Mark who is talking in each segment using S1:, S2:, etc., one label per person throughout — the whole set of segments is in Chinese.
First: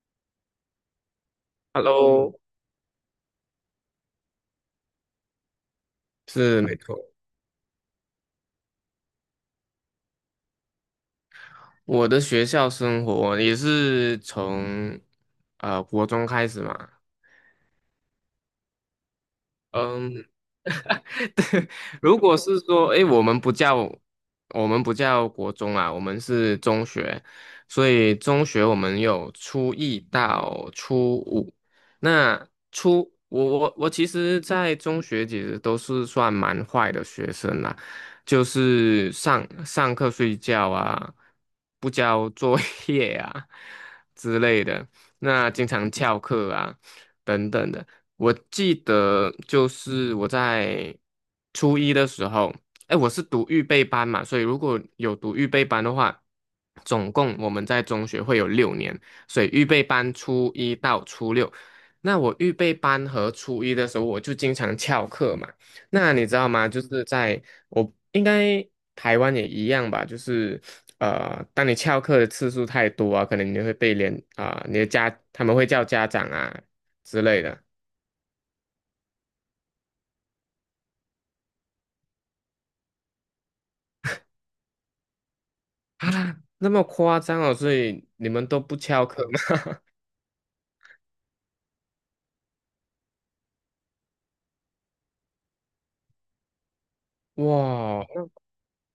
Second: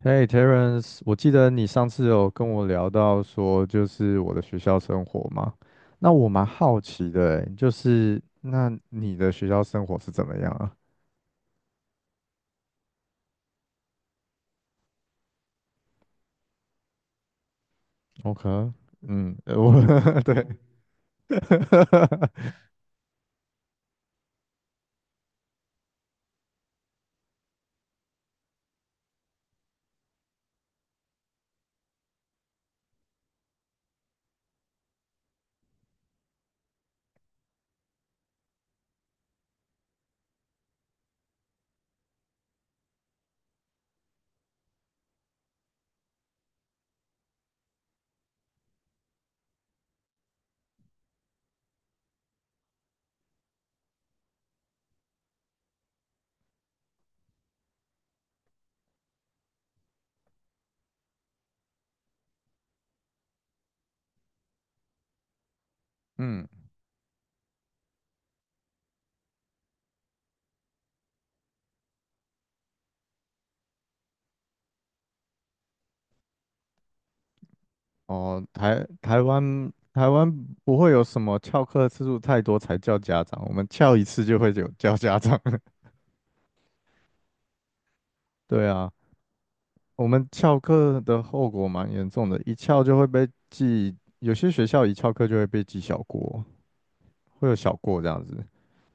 S1: Hey Terence，我记得你上次有
S2: Hello，
S1: 跟我聊到说，就是我的学校生活嘛。那我蛮
S2: 是没
S1: 好奇
S2: 错。
S1: 的欸，就是那你的学校生活是怎么样啊
S2: 我的学校生活也是从国中开始嘛，
S1: ？OK。嗯。
S2: 嗯。
S1: 对。
S2: 如果是说，诶，我们不叫国中啊，我们是中学，所以中学我们有初一到初五。那初我我我其实，在中学其实都是算蛮坏的学生啦，就是上上课睡觉啊，不交作业啊之类的，那经常翘课啊等等的。我记得就是我在初一的时候，哎，我是读预备班嘛，所以如果有读预备班的话，总共我们在中学会有六年，所以预备班初一到初六。那我预备班和初一的时候，我就经常翘课嘛。那你知道
S1: 嗯。
S2: 吗？就是在我应该台湾也一样吧，就是当你翘课的次数太多啊，可能你会被连啊、你的家他们会叫家长啊之类的。
S1: 哦，台湾不会有什么翘课次数太多才叫家长，我们翘一次就会有叫家长。
S2: 啊，那么夸张哦，所以你 们都
S1: 对
S2: 不
S1: 啊。
S2: 翘课吗？
S1: 我们翘课的后果蛮严重的，一翘就会被记，有些学校一翘课就会被记小过，会有小过
S2: 哇，
S1: 这样子。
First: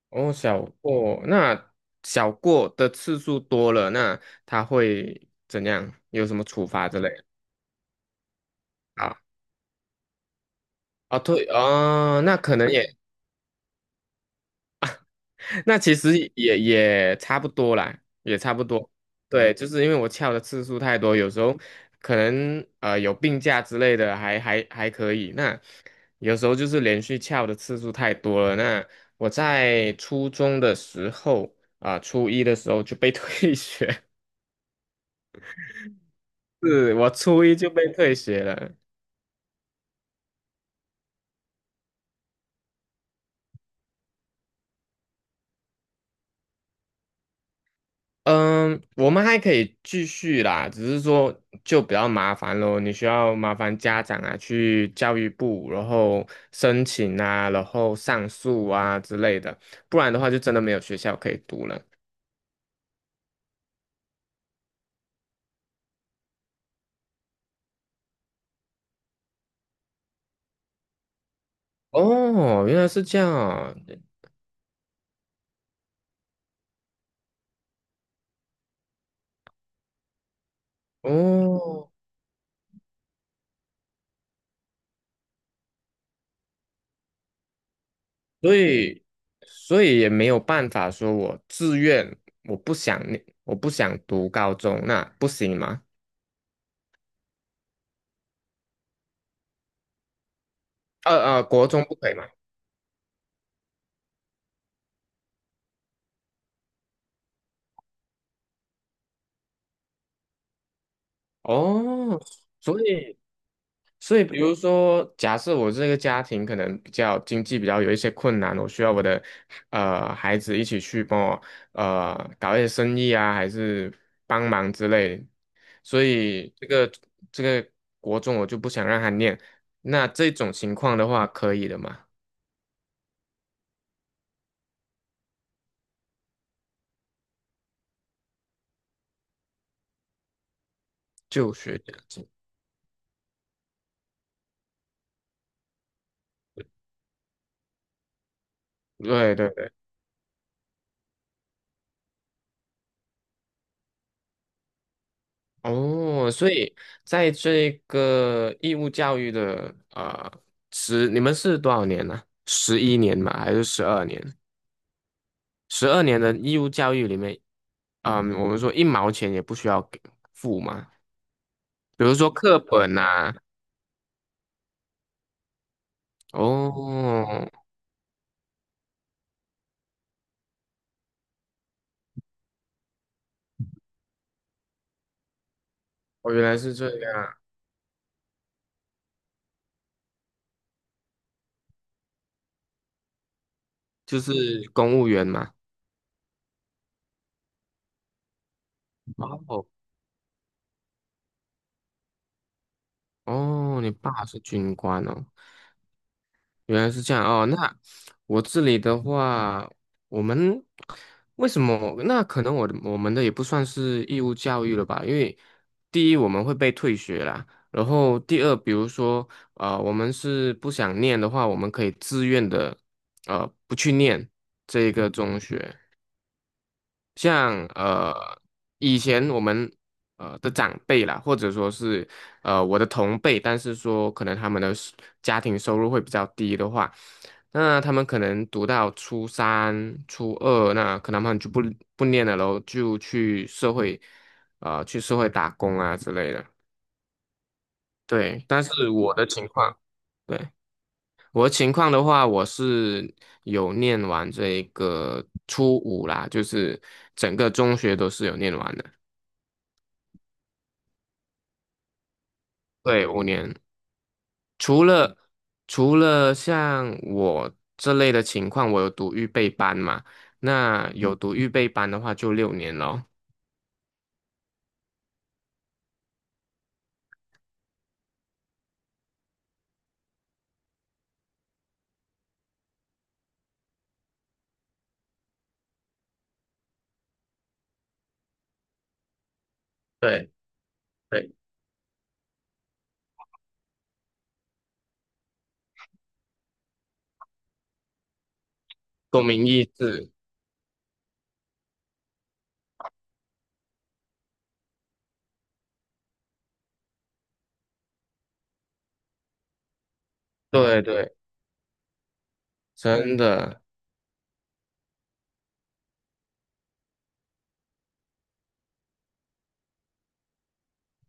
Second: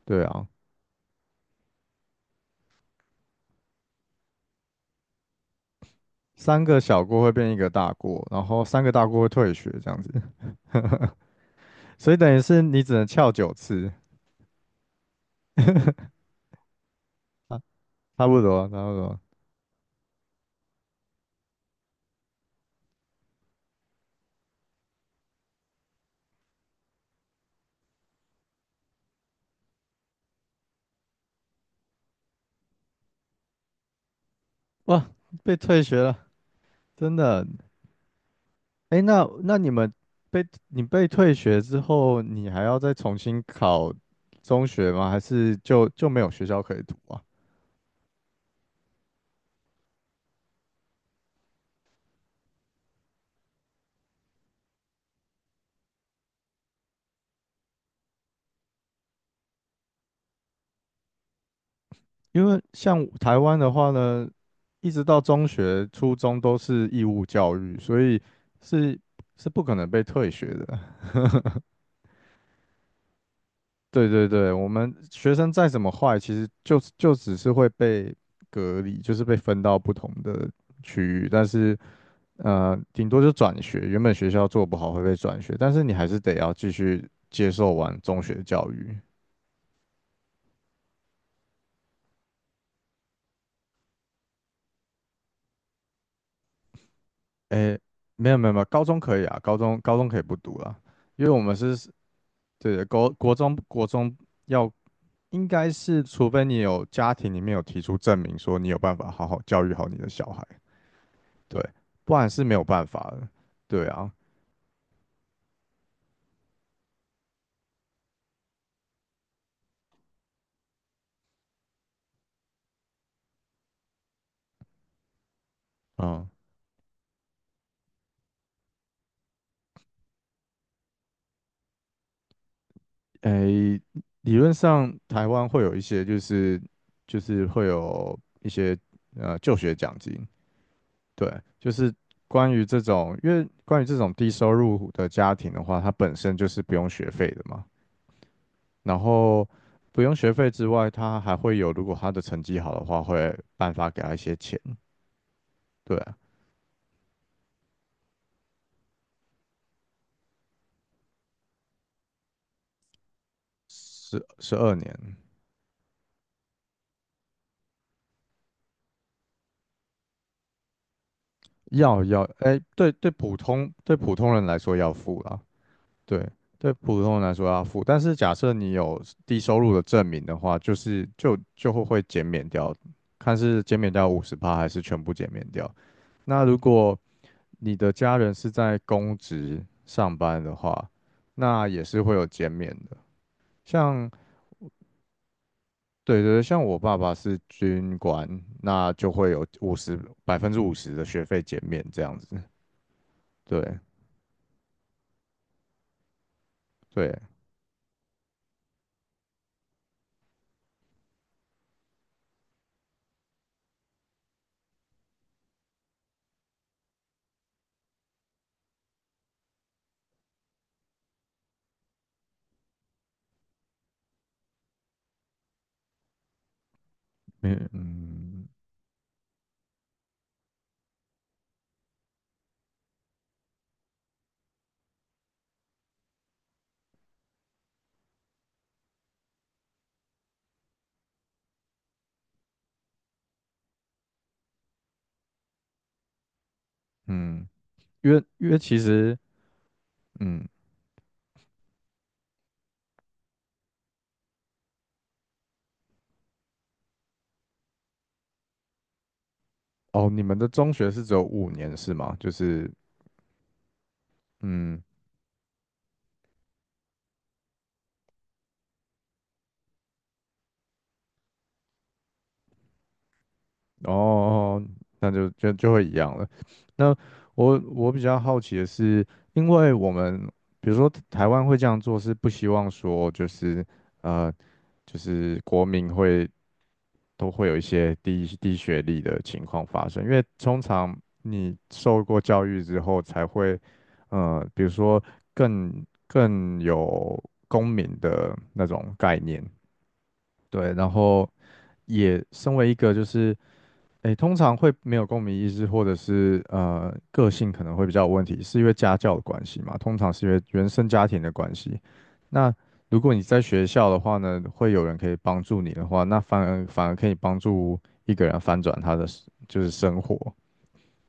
S1: 对
S2: 哦，
S1: 啊，
S2: 小过，那小过的次数多了，那他会怎样？有什么
S1: 三
S2: 处
S1: 个
S2: 罚之
S1: 小
S2: 类
S1: 过
S2: 的
S1: 会变一个大过，然后三个大
S2: 啊？
S1: 过会退学这样子。
S2: 哦，对，
S1: 所以
S2: 哦，
S1: 等于是你只能翘9次。
S2: 那其实也差不多啦，
S1: 差
S2: 也
S1: 不
S2: 差
S1: 多，
S2: 不
S1: 差
S2: 多。
S1: 不多。
S2: 对，就是因为我翘的次数太多，有时候可能有病假之类的还可以。那有时候就是连续翘的次数太多了。那我在初中的时候啊，初一的时候就被 退学，
S1: 哇，被退学了，
S2: 是我
S1: 真
S2: 初
S1: 的。
S2: 一就被退学了。
S1: 哎，那你们被你被退学之后，你还要再重新考中学吗？还是就没有学校可以读啊？
S2: 嗯，我们还可以继续啦，只是说就比较麻烦咯，你需要麻烦家长啊，去教育部，然后申请啊，然后上诉啊之类的，不然的话就真的没有学校可以读了。
S1: 因为像台湾的话呢，一直到中学、初中都是义务教育，所以是是不可能被退学的。
S2: 哦，原来是这样啊
S1: 对对对，我们学生再怎么坏，其实就只是会被隔离，就是被分到不同的区域，但是
S2: 哦，
S1: 顶多就转学，原本学校做不好会被转学，但是你还是得要继续接受完中学
S2: 所
S1: 教育。
S2: 以所以也没有办法说我自愿，我不想念，我不想读高中，那不行吗？
S1: 诶，没有没有没有，高中可以啊，高中可以不读啦，因为我们
S2: 国
S1: 是
S2: 中不可以吗？
S1: 对的，国中要应该是，除非你有家庭里面有提出证明说你有办法好好教育好你的小孩，对，不
S2: 哦，
S1: 然是没有
S2: 所
S1: 办法
S2: 以。
S1: 的。对啊，
S2: 所以，比如说，假设我这个家庭可能比较经济比较有一些困难，我需要我的孩子一起去帮我搞一些生意啊，还是帮忙之类的，所
S1: 嗯，
S2: 以这个国中我就不想让他念。那这种情况的话，可以的嘛？
S1: 诶，理论上台湾会有一些就是会有一些就学奖金，对，
S2: 就
S1: 就
S2: 学
S1: 是
S2: 奖金。
S1: 关于这种，因为关于这种低收入户的家庭的话，它本身就是不用学费的嘛，然
S2: 对
S1: 后
S2: 对对，
S1: 不用学费之外，他还会有，如果他的成绩好的话，会颁发给他一些钱。对啊，
S2: 哦，所以在这个义务教育的你们是多少年呢、11年嘛，还是十二年？
S1: 十二年
S2: 十二年的义务教育里面，嗯，我们说一毛钱也不需要给付嘛，
S1: 要
S2: 比如
S1: 要，
S2: 说
S1: 哎，
S2: 课
S1: 对
S2: 本
S1: 对，
S2: 呐、
S1: 普通人来说要付啦，对
S2: 哦，
S1: 对，普通人来说要付。但是假设你有低收入的证明的话，就是就会减免掉，看是减免掉50%还是全部减免掉。
S2: 哦，原
S1: 那
S2: 来
S1: 如
S2: 是这
S1: 果
S2: 样，
S1: 你的家人是在公职上班的话，那也是会有减免的。像
S2: 就是公务员嘛。
S1: 对对对，像我爸爸是军官，那就
S2: 哇
S1: 会有
S2: 哦，
S1: 50%的学费减免这样子。对
S2: 哦，你爸是军官哦，原来是
S1: 对，
S2: 这样哦，那我这里的话，我们为什么？那可能我们的也不算是义务教育了吧？因为第一我们会被退学啦，然后第二，比如说啊、我们是不想念的话，我们可以自愿的不去念这个中学。像
S1: 嗯嗯
S2: 以前我们的长辈啦，或者说是我的同辈，但是说可能他们的家庭收入会比较低的话，那他们可能读到初三、初二，那可能他们就不念了咯，就去社会打工啊之类的。
S1: 嗯，因为
S2: 对，
S1: 因为
S2: 但
S1: 其
S2: 是我
S1: 实，
S2: 的情况，对，
S1: 嗯。
S2: 我的情况的话，我是有念完这个初五啦，就是整个中学都是有念完的。
S1: 哦，你们的中学是只有5年是吗？就是
S2: 对，5年，
S1: 嗯
S2: 除了除了像我这类的情况，我有读预备班嘛？那有读预备班的话，就六年咯。
S1: 哦。哦，那就会一样了。那我比较好奇的是，因为我们比如说台湾会这样做，是不希望说呃，就是国民会都会有一些低学历的情况发生，因为
S2: 对
S1: 通常
S2: 对，
S1: 你受过教育之后才会比如说更有公民的那种概
S2: 共
S1: 念。
S2: 鸣意志，
S1: 对，然后也身为一个就是，诶，通常会没有共鸣意识，或者是个性可能会比较有问题，是因为家教的关系嘛？通常是因为原
S2: 对
S1: 生家
S2: 对，
S1: 庭的关系。那如果
S2: 真
S1: 你在
S2: 的
S1: 学校的话呢，会有人可以帮助你的话，那反而可以帮助一个人翻转他的就是生活。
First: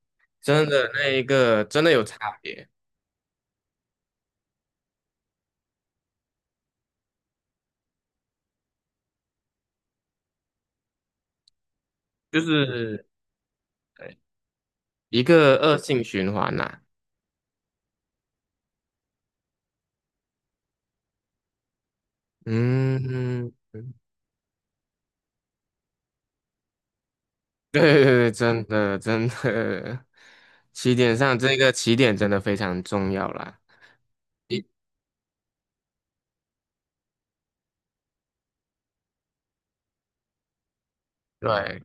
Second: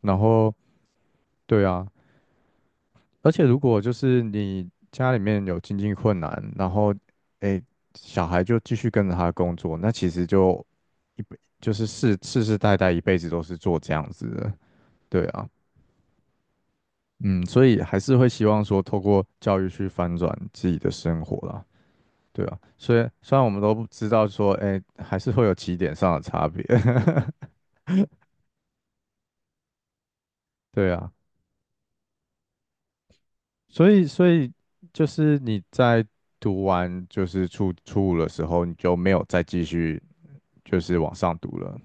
S1: 然后，
S2: 真的那一
S1: 对
S2: 个真
S1: 啊，
S2: 的有差别，
S1: 而且如果就是你家里面有经济困难，然后诶小孩就继续跟着他工作，那其实就就是世
S2: 就
S1: 世世代代一
S2: 是
S1: 辈子都是做这样
S2: 对
S1: 子的。
S2: 一
S1: 对啊，
S2: 个恶性循环呐、
S1: 嗯，所以还是会希望说透过教育去翻转自己的生活啦，对啊，所以虽然我
S2: 嗯，
S1: 们都不知道说，诶，还是会有起点上的差别。
S2: 对对对，真的真的，
S1: 对
S2: 起
S1: 啊，
S2: 点上这个起点真的非常重要啦。
S1: 所以
S2: 一
S1: 就是你在读完就是初五的时候，你就没有再继续。就是往上读了。
S2: 对，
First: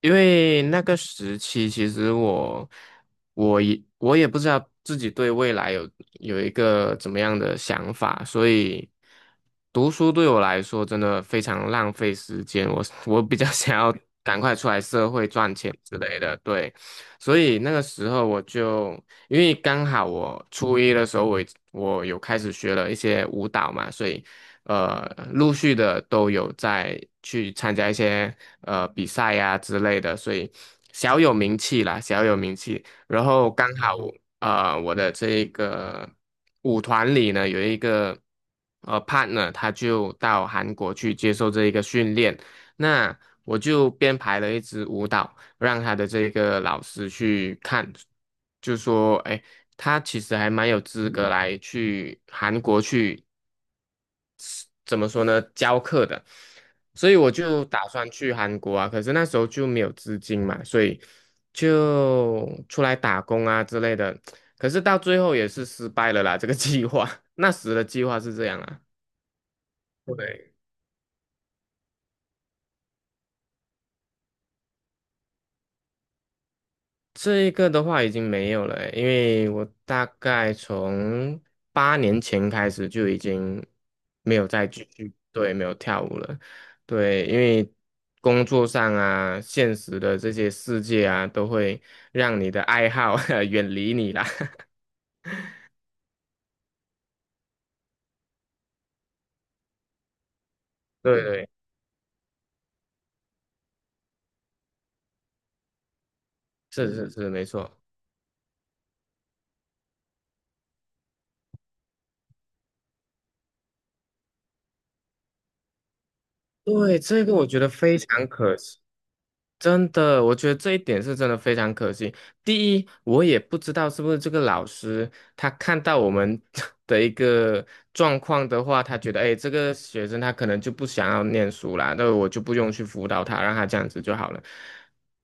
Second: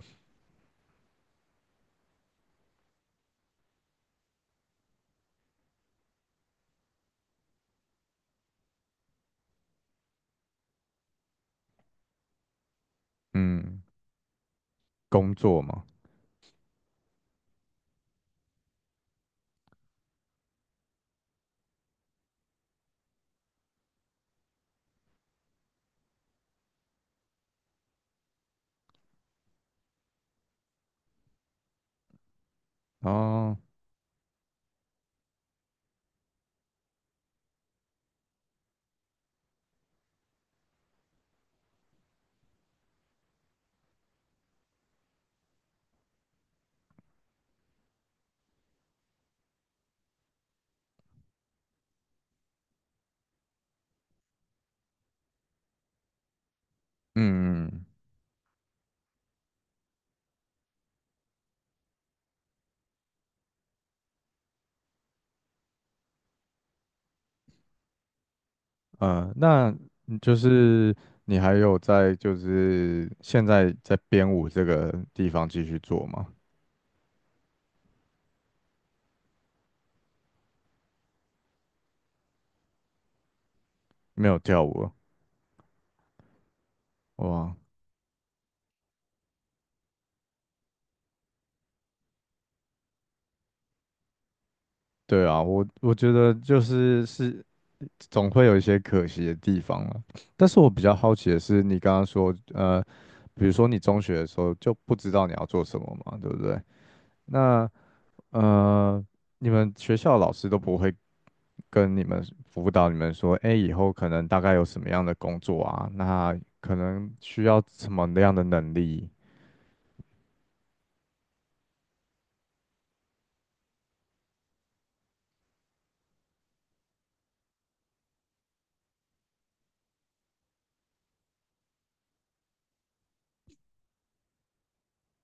S2: 因为那个时期，其实我也不知道自己对未来有一个怎么样的想法，所以读书对我来说真的非常浪费时间。我比较 想
S1: 嗯，
S2: 要赶快出来社会
S1: 工
S2: 赚
S1: 作
S2: 钱
S1: 嘛，
S2: 之类的，对。所以那个时候我就因为刚好我初一的时候我有开始学了一些舞蹈嘛，所以呃，陆续的都有在去参加一些比赛呀、之类的，所以小有名气啦，小有名气。然后
S1: 哦。
S2: 刚好哦我的这个舞团里呢有一个partner，他就到韩国去接受这一个训练，那我就编排了一支舞蹈，让他的这个老师去看，就说，哎，他其实还蛮有资格来去韩国去。怎么说呢，教课的，所以我就
S1: 嗯嗯。
S2: 打算去韩国啊，可是那时候就没有资金嘛，所以就出来打工啊之类的，可是到最后也是失败了啦，这个计划，那时的计划是这样啊。
S1: 那你就
S2: 对
S1: 是你还有在就是现在在编舞这个地方继续做吗？
S2: 这一个的话已经没有了欸因为我大概从8年前开始就已经
S1: 没
S2: 没
S1: 有
S2: 有
S1: 跳
S2: 再
S1: 舞
S2: 继
S1: 了。
S2: 续，对，没有跳舞了。对，因
S1: 哇，
S2: 为工作上啊，现实的这些世界啊，都会让你的爱好 远离你啦。
S1: 对啊，我觉得就是总会有一些可惜的地方了。但是我比较好
S2: 对
S1: 奇的
S2: 对，
S1: 是，你刚刚说，比如说你中学的时候就不知道你要做什么嘛，对不对？
S2: 是是是，没
S1: 那
S2: 错。
S1: 呃，你们学校老师都不会跟你们辅导你们说，哎，以后可能大概有什么样的工作啊？那可
S2: 对，
S1: 能
S2: 这个
S1: 需
S2: 我觉
S1: 要
S2: 得
S1: 什
S2: 非
S1: 么
S2: 常
S1: 样的
S2: 可
S1: 能
S2: 惜。
S1: 力？
S2: 真的，我觉得这一点是真的非常可惜。第一，我也不知道是不是这个老师他看到我们 的一个状况的话，他觉得，哎，这个学生他可能就不想要念书啦，那我就不用去辅导他，让他这样子就好了。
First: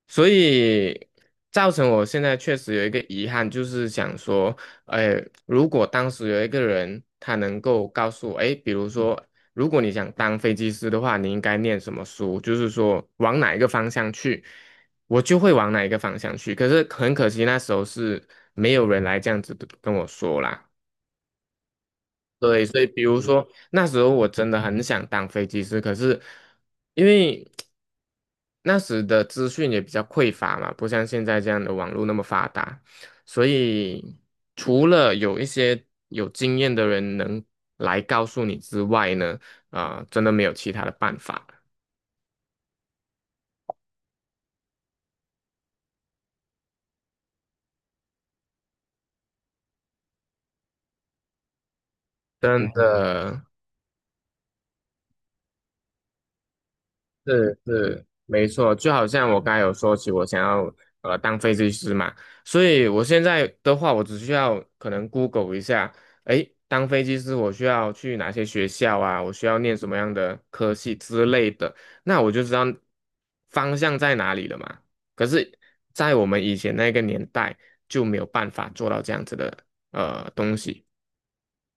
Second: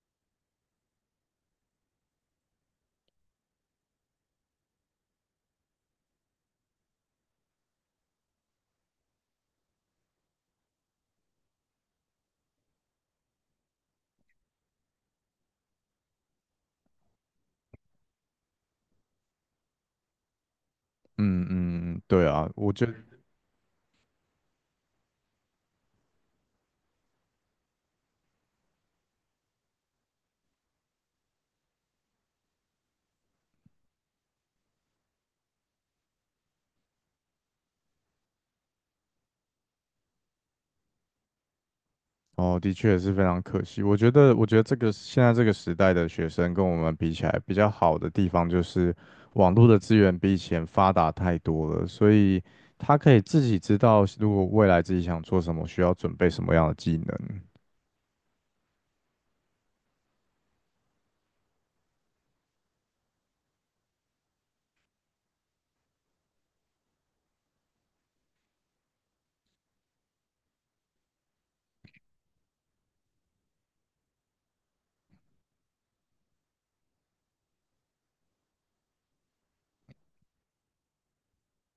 S2: 所以造成我现在确实有一个遗憾，就是想说，哎，如果当时有一个人他能够告诉我，哎，比如说。如果你想当飞机师的话，你应该念什么书？就是说往哪一个方向去，我就会往哪一个方向去。可是很可惜，那时候是没有人来这样子跟我说啦。
S1: 嗯嗯，嗯对啊，
S2: 对，
S1: 我
S2: 所
S1: 觉
S2: 以
S1: 得。
S2: 比如说那时候我真的很想当飞机师，可是因为那时的资讯也比较匮乏嘛，不像现在这样的网络那么发达，所以除了有一些有经验的人能来告诉你之外呢，啊、真的没有其他的办法，
S1: 哦，的确是非常可惜。我觉得这个现在这个时代的学生跟我们比起来，比较好的地方就是网络的资源比以前发达太多了，所以
S2: 真
S1: 他可以自
S2: 的。
S1: 己知道，如果未来自己想做什么，需要准备什么样的技能。
S2: 是是，没错，就好像我刚才有说起，我想要当飞机师嘛，所以我现在的话，我只需要可能 Google 一下，诶，当飞机师我需要去哪些学校啊？我需要念什么样的科系之类的，那我就知道方向在哪里了嘛。可是，在我们以前那个年代就没有办法做到这样子的东西，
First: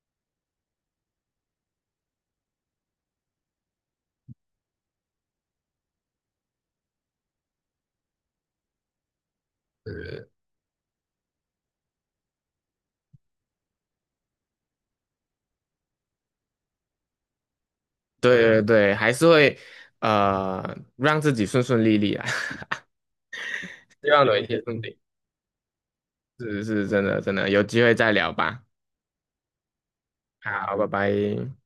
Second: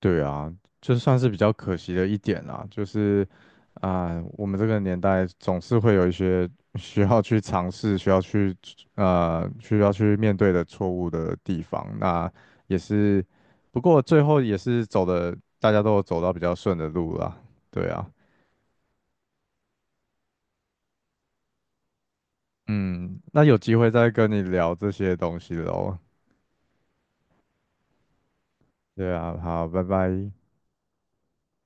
S1: 对啊，就算是比较可惜的一点啦，就是啊、我们这个年代总是会有一些需要去尝试、需要去、需要去面对的错误的地方。那也是，不过最后也是走的，大家都有走到比较顺的路啦。对啊，
S2: 对对对，还是会让自己顺顺利利啊，
S1: 嗯，那有机会再
S2: 希望
S1: 跟
S2: 有
S1: 你
S2: 一天
S1: 聊
S2: 顺
S1: 这
S2: 利。
S1: 些东西喽。
S2: 是是真的真的，有机会再聊吧。
S1: 对啊，好，拜拜。
S2: 好，拜拜。